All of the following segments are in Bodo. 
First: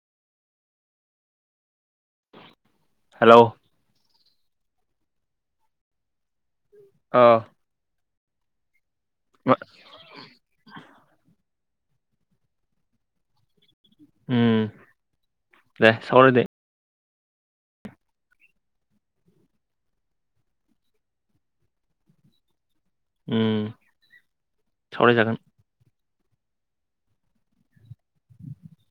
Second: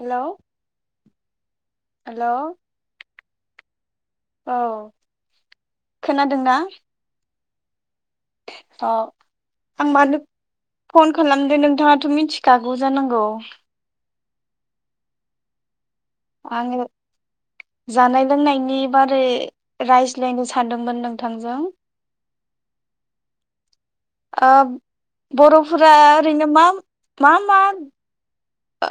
हेल' हेल' हेलौ औ खोनादोंना? ओ अ आं मानो फन खालाम नोंथाङाथ मिथिखागौ जानांगौ उम [unintelligible] जानाय लोंनायनि बारै रायज्लायनो सानदोंमोन नोंथांजों। [inaudible] उम सावरायजागोन बर'फोरा ओरैनो मा मा मा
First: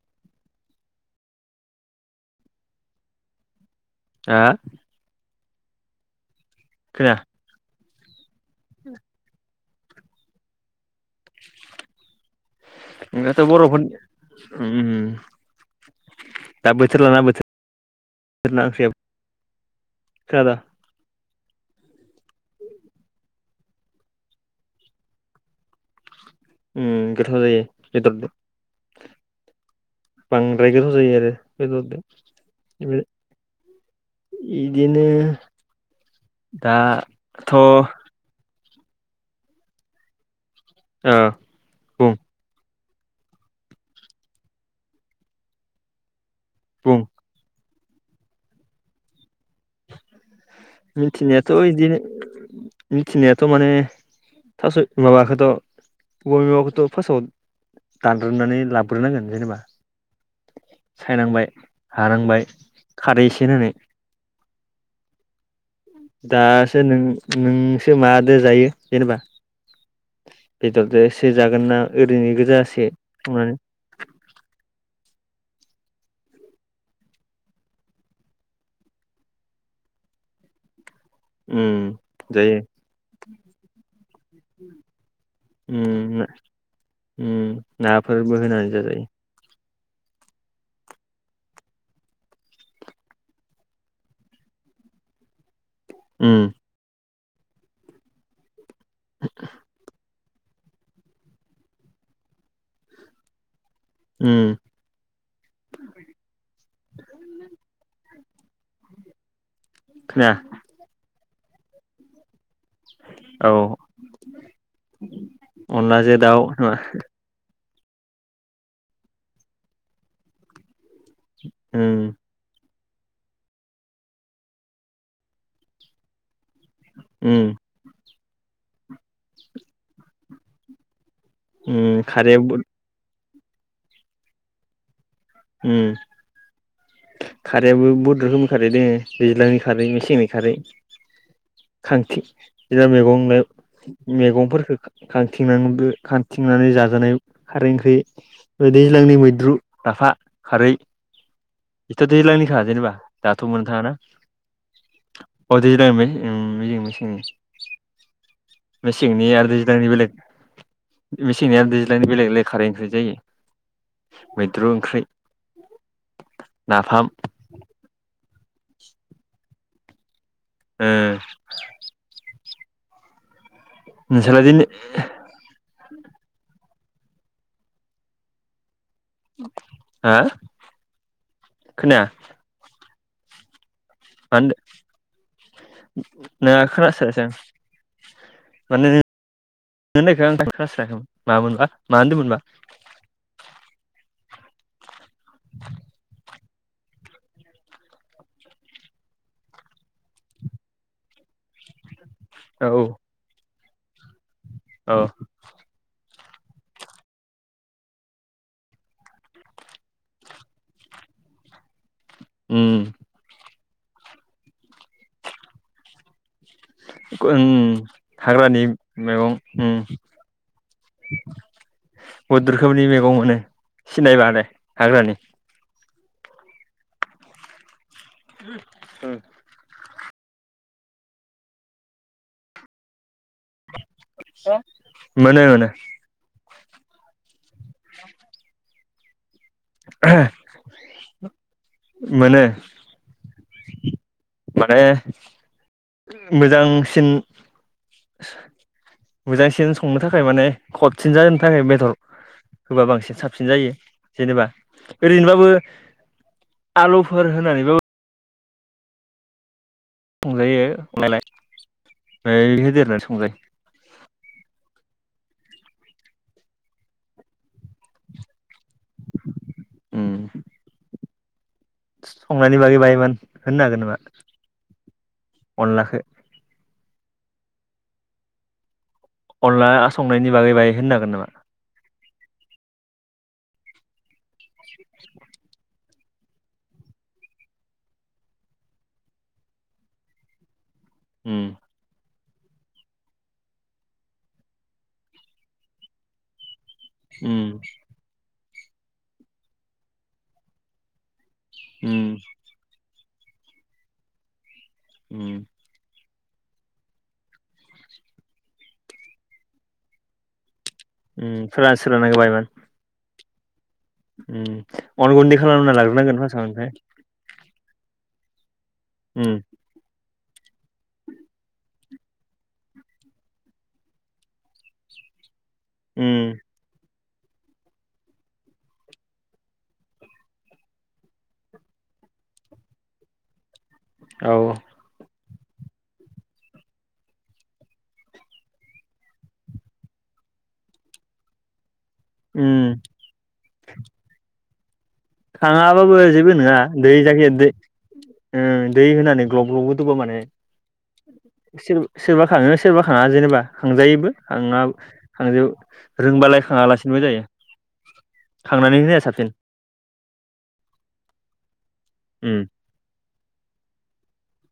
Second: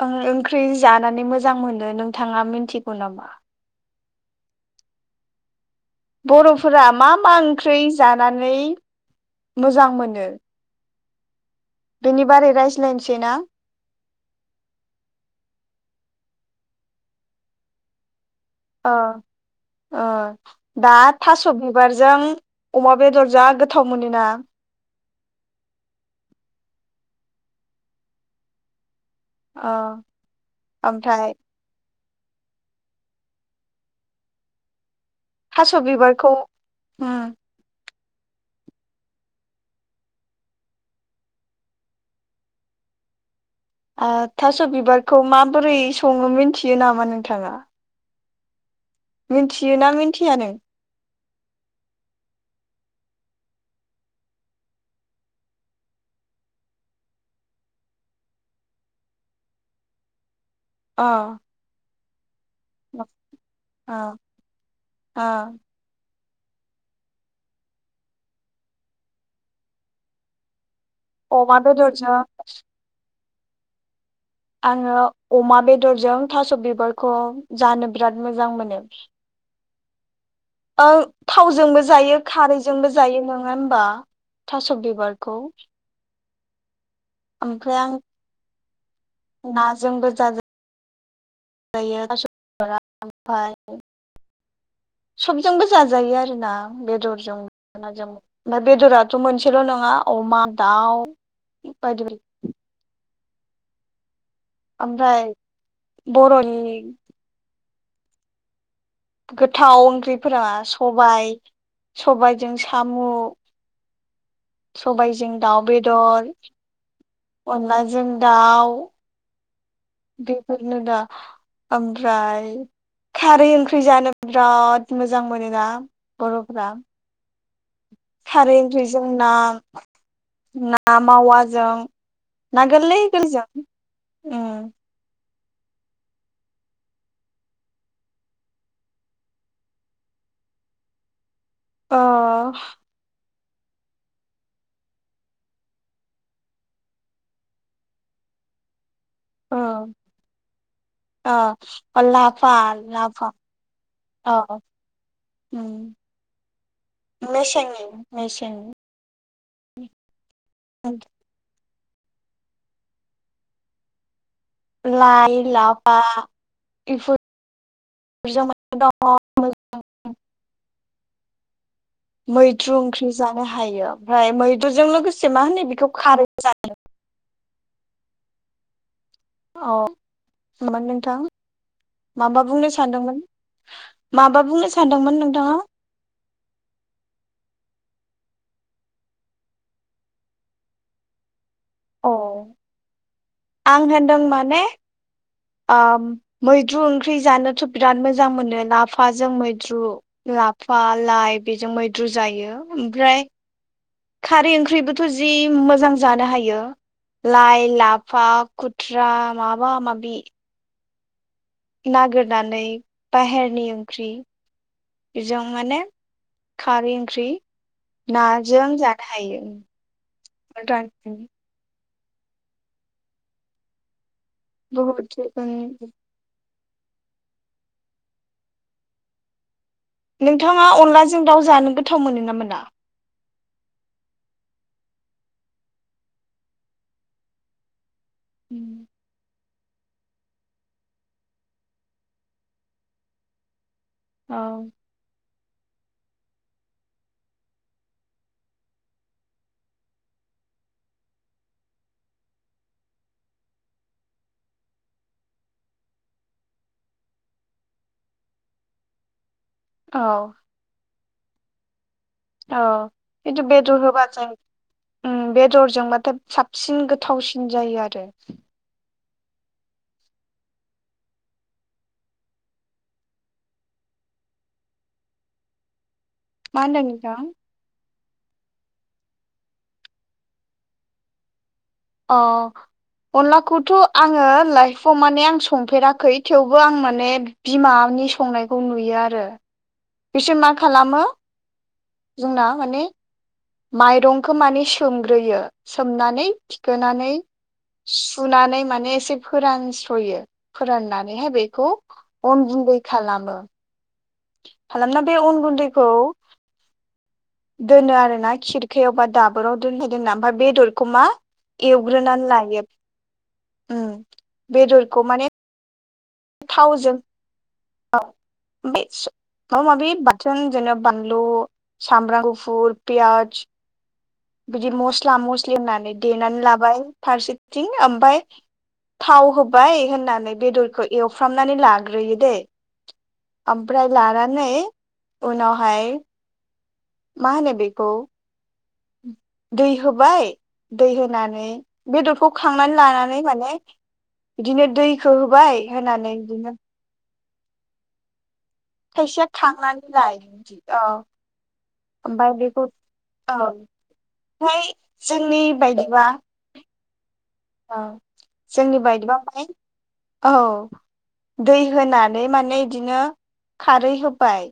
ओ ओंख्रि जानानै मोजां मोनो नोंथाङा मिन्थिगौ नामा? आ बर'फोरा मा मा ओंख्रि जानानै मोजां मोनो? बेनि बारै रायज्लायनोसै ना? दाथ' [inaudible] बर'फोरनि उम दा बोथोर लाना बोथो ओ ओ खोनादों दा थास' बिबारजों अमा बेदर जा गोथाव मोनोना? उम गोथाव जायो बेदरजों अ बांद्राय गोथाव जायो आरो ओमफ्राय बेदरदो। [unintelligible] इदिनो थास' बिबारखौ दा उम थ ओ बुं थास' बिबारखौ माबोरै सङो मिथियो बुं नामा नोंथाङा? मिथियोना मिथिया नों? मिथिनायाथ इदिनो मिथिनायाथ माने थास माबाखोथ [unintelligible] दानद्रोमनानै लाबग्रोनांगोन जेनेबा अ सायनांबाय हानांबाय खारै एसे होनानै आ दासो नों नोंसो मादो जायो जेनेबा? बेदरदोसो अमा जागोन ना बेदरजों ओरैनो गोजासो संनानै आङो अमा बेदरजों थास' बिबरखौ जानो बिराद मोजां मोनो। [unintelligible] थावजोंबो उम जायो खारैजोंबो जायो नोङा होनबा थास' बिबारखौ? उम उम ओमफ्राय नाफोरबो होनानै जाजायो। जोंबो जाजा जाजायो थास' बिबारा आमफाय सबजोंबो जाजायो उम आरो ना बेदरजों नाजों बेदराथ' मोनसेल' नङा अमा दाउ बायदि बाय उम आमफाय बर'नि गोथाव खोनाया ओंख्रिफोरा सबाय सबायजों सामु औ सबायजों दाउ अनलाजों बेदर दाउ नङा अनलाजों दाउ बेफोरनो दा उम आमफ्राय खारै ओंख्रि जानो बिराद मोजां मोनोना बर'फोरा। उम खारै ओंख्रिजों ना ना मावाजों उम खारैया बहुद ना गोरलै गोरलैजों उम उम खारैयाबो बुहद रोखोमनिबो खारै दोङो दैज्लांनि खारै मेसेंनि खारै ओ खांखि आओजा मैगं लाय मेगंफोरखौ खांथिं खांथिंनानै जाजानाय खारै ओंख्रि बिदि लांनि मैद्रु ओ लाफा खारै अ अ बेथ' लाफा दैलांनिखा जेनेबा लाफा दाथ' मोननो थाङाना अ [unintelligible] उम मेसेंनि मेसेंनि मेसेंनि मेसेंनि आरो दैज्लांनि बेलेग मेसेंनि दैज्लांनि बेलेग बेलेग खारै ओंख्रि जायो मैद्रु ओंख्रि लाइ लाफा नाफाम [unintelligible] [unintelligible] [unintelligible] मैद्रु ओंख्रि जानो हायो ओमफ्राय नोंस्रालाय दिनै मैद्रुजों लोगोसे मा होनो बेखौ खारैबो जायो अ हा हेलौ नोंथां खोनाया माबा बुंनो सानदोंमोन मा माबा होनदो बुंनो सानदोंमोन नोंथाङा मा खोनास्रायासै आं माने नोंनि होननायखो आं खोनास्राखैमोन मा मोनबा अ आं होनदों माने ओ मैद्रु ओंख्रि जानोथ' बिराद मोजां मोनो लाफाजों मैद्रु लाफा लाइ बेजों मैद्रु जायो औ ओमफ्राय खारै औ ओंख्रिबोथ' जि मोजां जानो हायो लाइ लाफा खुथ्रा माबा माबि नागिरनानै उम बाहेरनि ओंख्रि बेजों माने खारै ओंख्रि उम हाग्रानि नाजों जानो मैगं उम हायो [unintelligible] बुहुद रोखोमनि मैगं मोनो सिनायलानो [unintelligible] [unintelligible] नोंथाङा अनलाजों दाउ जानो गोथाव मोनो ना मोना? मोनो मोनो [inaudible] [unintelligible] मोनो औ माने मोजांसिन मोजांसिन संनो थाखाय माने खथसिन जानो थाखाय बेदर होबा बांसिन साबसिन जायो जेनेबा ओरैनोबाबो आलुफोर होनानै बाबो औ संजायो नालाय अ खिनथु बेदर होबा ओम बेदरजोंबाथाय साबसिन गोथावसिन जायो आरो उम संनायनि बागै बाहाय मान होननो हागोन नामा अनलाखो मा होनदों नोंथां अनला संनायनि बागै बाहाय होननो हागोन नामा? अ अनलाखौथ' आङो लाइफआव माने आं संफेराख खै थेवबो आं माने बिमानि संनायखौ नुयो आरो बिसोर मा खालामो उम जोंना माने माइरंखौ माने सोमग्रोयो सोमनानै थिखोनानै उम सु सुनानै माने एसे फोरानस्र'यो फोराननानैहाय बेखौ उम अन गुन्दै खालामो खालामना बे उम अन गुन्दैखौ दोनो आरोना खिरखायाव बा दाबोराव दोनबाय दोनना ओमफ्राय बेदर बेखो मा उम फोरान एवग्रोनानै लायो। उम बेदरखौ उम अन माने गुन्दै खालामना लाग्रोनांगोन फासाव ओमफ्राय औ बे उम माबा माबि जों जेनेबा बानलु सामब्राम गुफुर पियास बिदि मस्ला मस्लि होननानै देनानै उम लाबाय फारसेथिं ओमफाय थाव होबाय होननानै बेदरखौ एवफ्रामनानै लाग्रोयो दे ओमफ्राय औ लानानै उनावहाय मा होनो बेखौ दै होबाय दै होनानै बेदरखौ उम खांनानै लानानै माने बिदिनो दै खाङाबाबो जेबो नङा दै जाखि दै उ दै खायसेया होनानै ग्लब ग्लब खांनानै गोदौबा माने लायो बिदि औ सोरबा ओमफ्राय खाङो बेखौ सोरबा खाङा औ जेनेबा खांजायोबो हाङा ओमफ्राय खाङा जोंनि बायदिबा रोंबाला। खाङा लासिनोबो जायो। औ जोंनि खांनानै होनाया बायदिबा साबसिन माने औ दै। होनानै उम माने बिदिनो खारै होबाय।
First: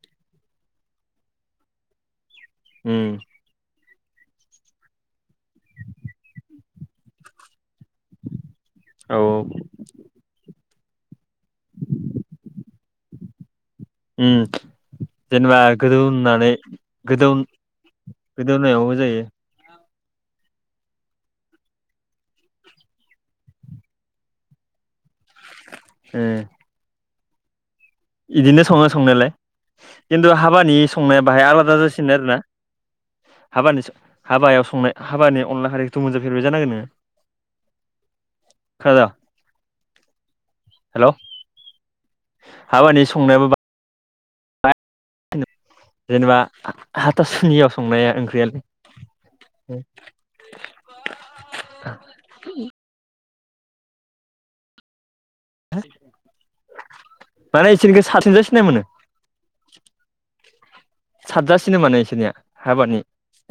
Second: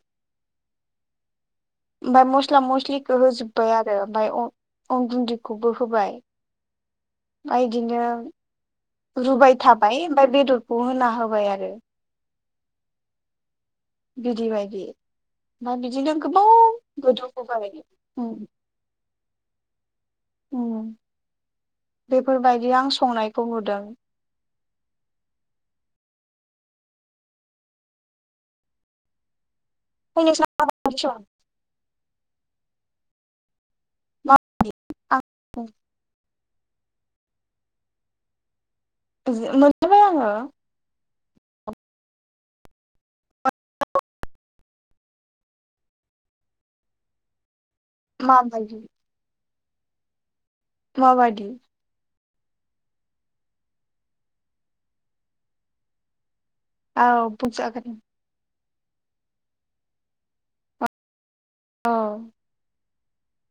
ओमफ्राय मस्ला उम मस्लिखौ होजोबबाय आरो ओमफ्राय अ अन गुनदैखौबो होबाय आ औ बिदिनो रुबाय थाबाय ओमफ्राय बेदरखौ होना होबाय आरो। उम बिदि बायदि। जेनेबा ओमफ्राय गोदौ बिदिनो गोबाव होननानै गोदौ गोदौहोबाय उ गोदौनायावबो जायो बेफोरबायदि आं संनायखौ नुदों। ए बिदिनो सङो संनायालाय खिन्थु मोनजाबाय हाबानि संनाया बाहाय आलादा जासिनो आरोना। हाबानि हाबायाव संनाय हाबानि अनला हारिखौथ' मोनजा बाय जानांगोन नोङो। खोनादों मोनजाबाय आङो। हेल' हाबानि संनायाबो जेनेबा हाथासुनियाव संनाया माबायदि ओंख्रिया। [inaudible] माबादि। [unintelligible] औ माने बुंजागोन इसोरनिखौ सारसेजो सिनाय मोनो। साबजासिनो माने औ इसोरनिया हाबानि।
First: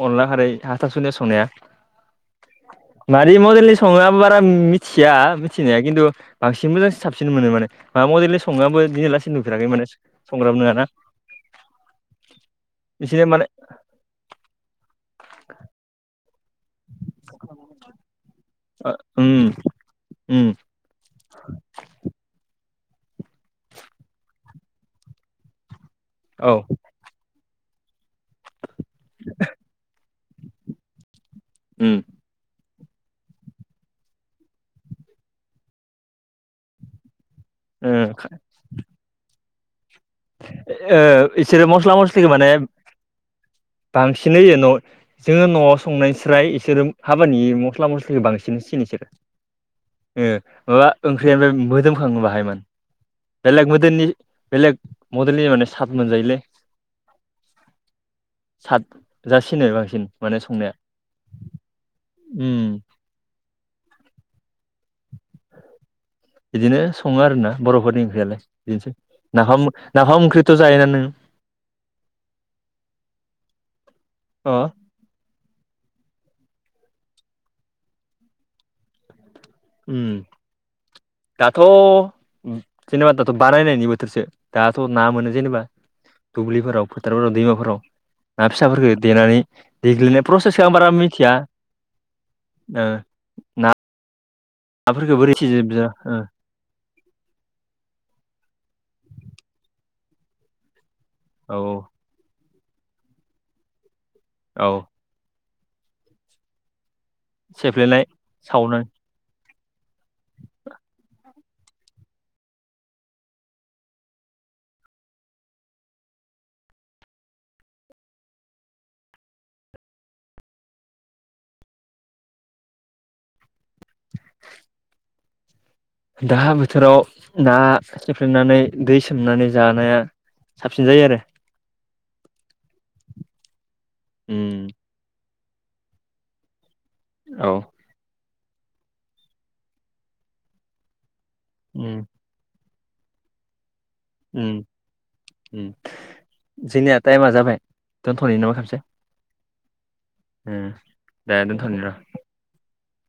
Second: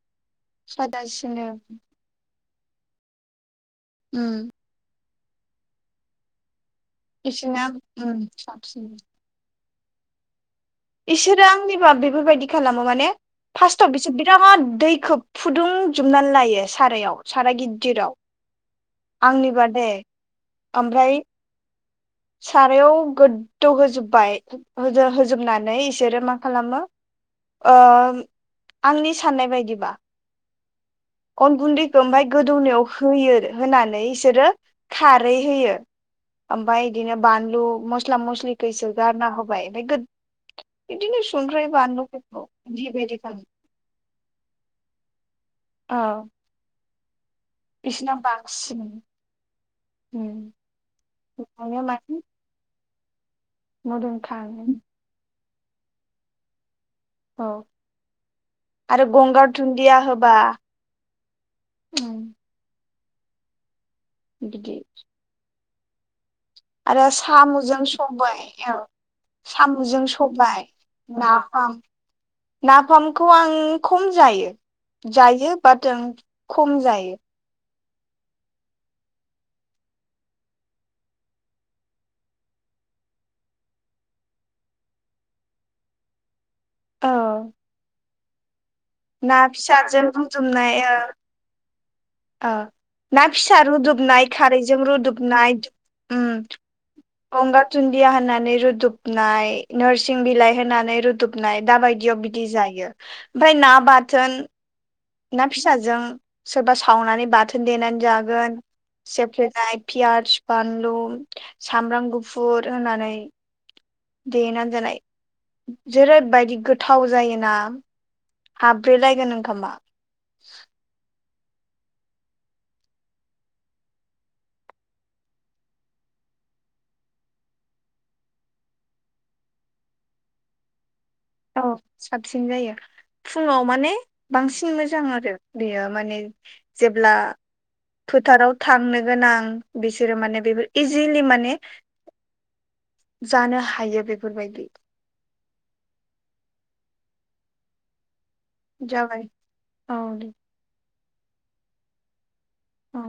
अनला खारै हाथारसुनियाव संनाया सादासिनो मादि मडेलनि सङो आंबो उम बारा मिथि। मिथिया मिथिनाया खिन्थु बांसिन मोजां साबसिन मोनो बिसोरना माने माबा उम मडेललन सङो साबसिन आंबो दिनैआलासि नुफेराखै माने। संग्राबो नङाना इसोरो आंनिबा बेफोरबायदि खालामो माने फार्स्आव बिसोर बिरादाद दैखोब। फुदुंजोबनानै लायो सारायाव साराय गिददिराव। उम आंनि बा दे उम ओमफ्राय। सारायाव गोददौ होजोबबाय होजोबनानै। बिसोरो मा औ खालामो ओम आंनि साननाय बायदिबा। अन उम गुन्दैखौ ओमफाय गोदौनायाव। होयो होनानै इसोरो खारै होयो ओमफाय इदिनो। बानलु ओ मस्ला मसलिखो इसोर गारना होबाय ओमफाय गोद ओ इदिनो इसोरो संख्राय बानलुखौ बेदिख। बांसिनै जेन' जोङो न'आव औ संनायस्राय इसोरो। हाबानि मस्ला मस्लिखौ बांसिन होसिनो इसोरो। ए माबा ओंख्रियानो माने माने मोदोमखाङो बाहायमोन बेलेग मदेलनि मोदोमखाङो बेलेग मदेलनि माने साट मोनजायोलै। औ आरो गंगार सातजासिनो दुन्दिया बांसिन होबा माने संनाया। उम। दि। बिदिनो आरो सङो आरोना साम'जों बर'फोरनि ओंख्रियालाय सबाय औ बिदिनोसै नाफाम सामुजों नाफाम ओंख्रिथ' सबाय जायोना नों ना। नाफाम नाफामखौ आं खम जायो अ जायो। बाथों खम जायो। उम। दाथ' जेनेबा दाथ' बानायनायनि बोथोरसो दाथ' ना मोनो जेनेबा। [unintelligible] दुब्लिफोराव फोथारफोराव औ दैमाफोराव। ना फिसाफोरखौ ना देनानै फिसाजों देग्लिनाय प्रसेसखौ आं रुदुबनाय बारा ओ मिथिया ओ ना फिसा रुदुबनाय खारैजों नाफोरखौ बोरै रुदुबनाय। गंगार दुन्दिया होनानै रुदुबनाय नोरसिं बिलाइ होनानै रुद औ दुबनाय दा बायदियाव बिदि जायो ओमफाय ना बाथोन। औ ना फिसाजों सोरबा सावनानै बाथोन देनानै सेफ्लेनाय जागोन सावनाय सेफ्लेनाय। पियास बानलु सामब्राम गुफुर होनानै। देनानै जानाय जेरैबायदि गोथाव जायोना। हाबब्रेलायगोन ओंखामा। [unintelligible] दा बोथोराव ना सेफ्लेनानै दै सोमनानै जानाया। साबसिन जायो आरो। औ साबसिन जायो फुङाव माने उम बांसिन मोजां आरो। बेयो माने जेब्ला औ फोथ फोथाराव थांनो गोनां बिसोरो माने बेफोर इजिलि माने। उम जानो हायो बेफोरबायदि। जेनिया टाइमा जाबाय दोनथ' हरै न' आव जाबाय औ दे [unintelligible] ओम दे दोनथ'नि र' औ।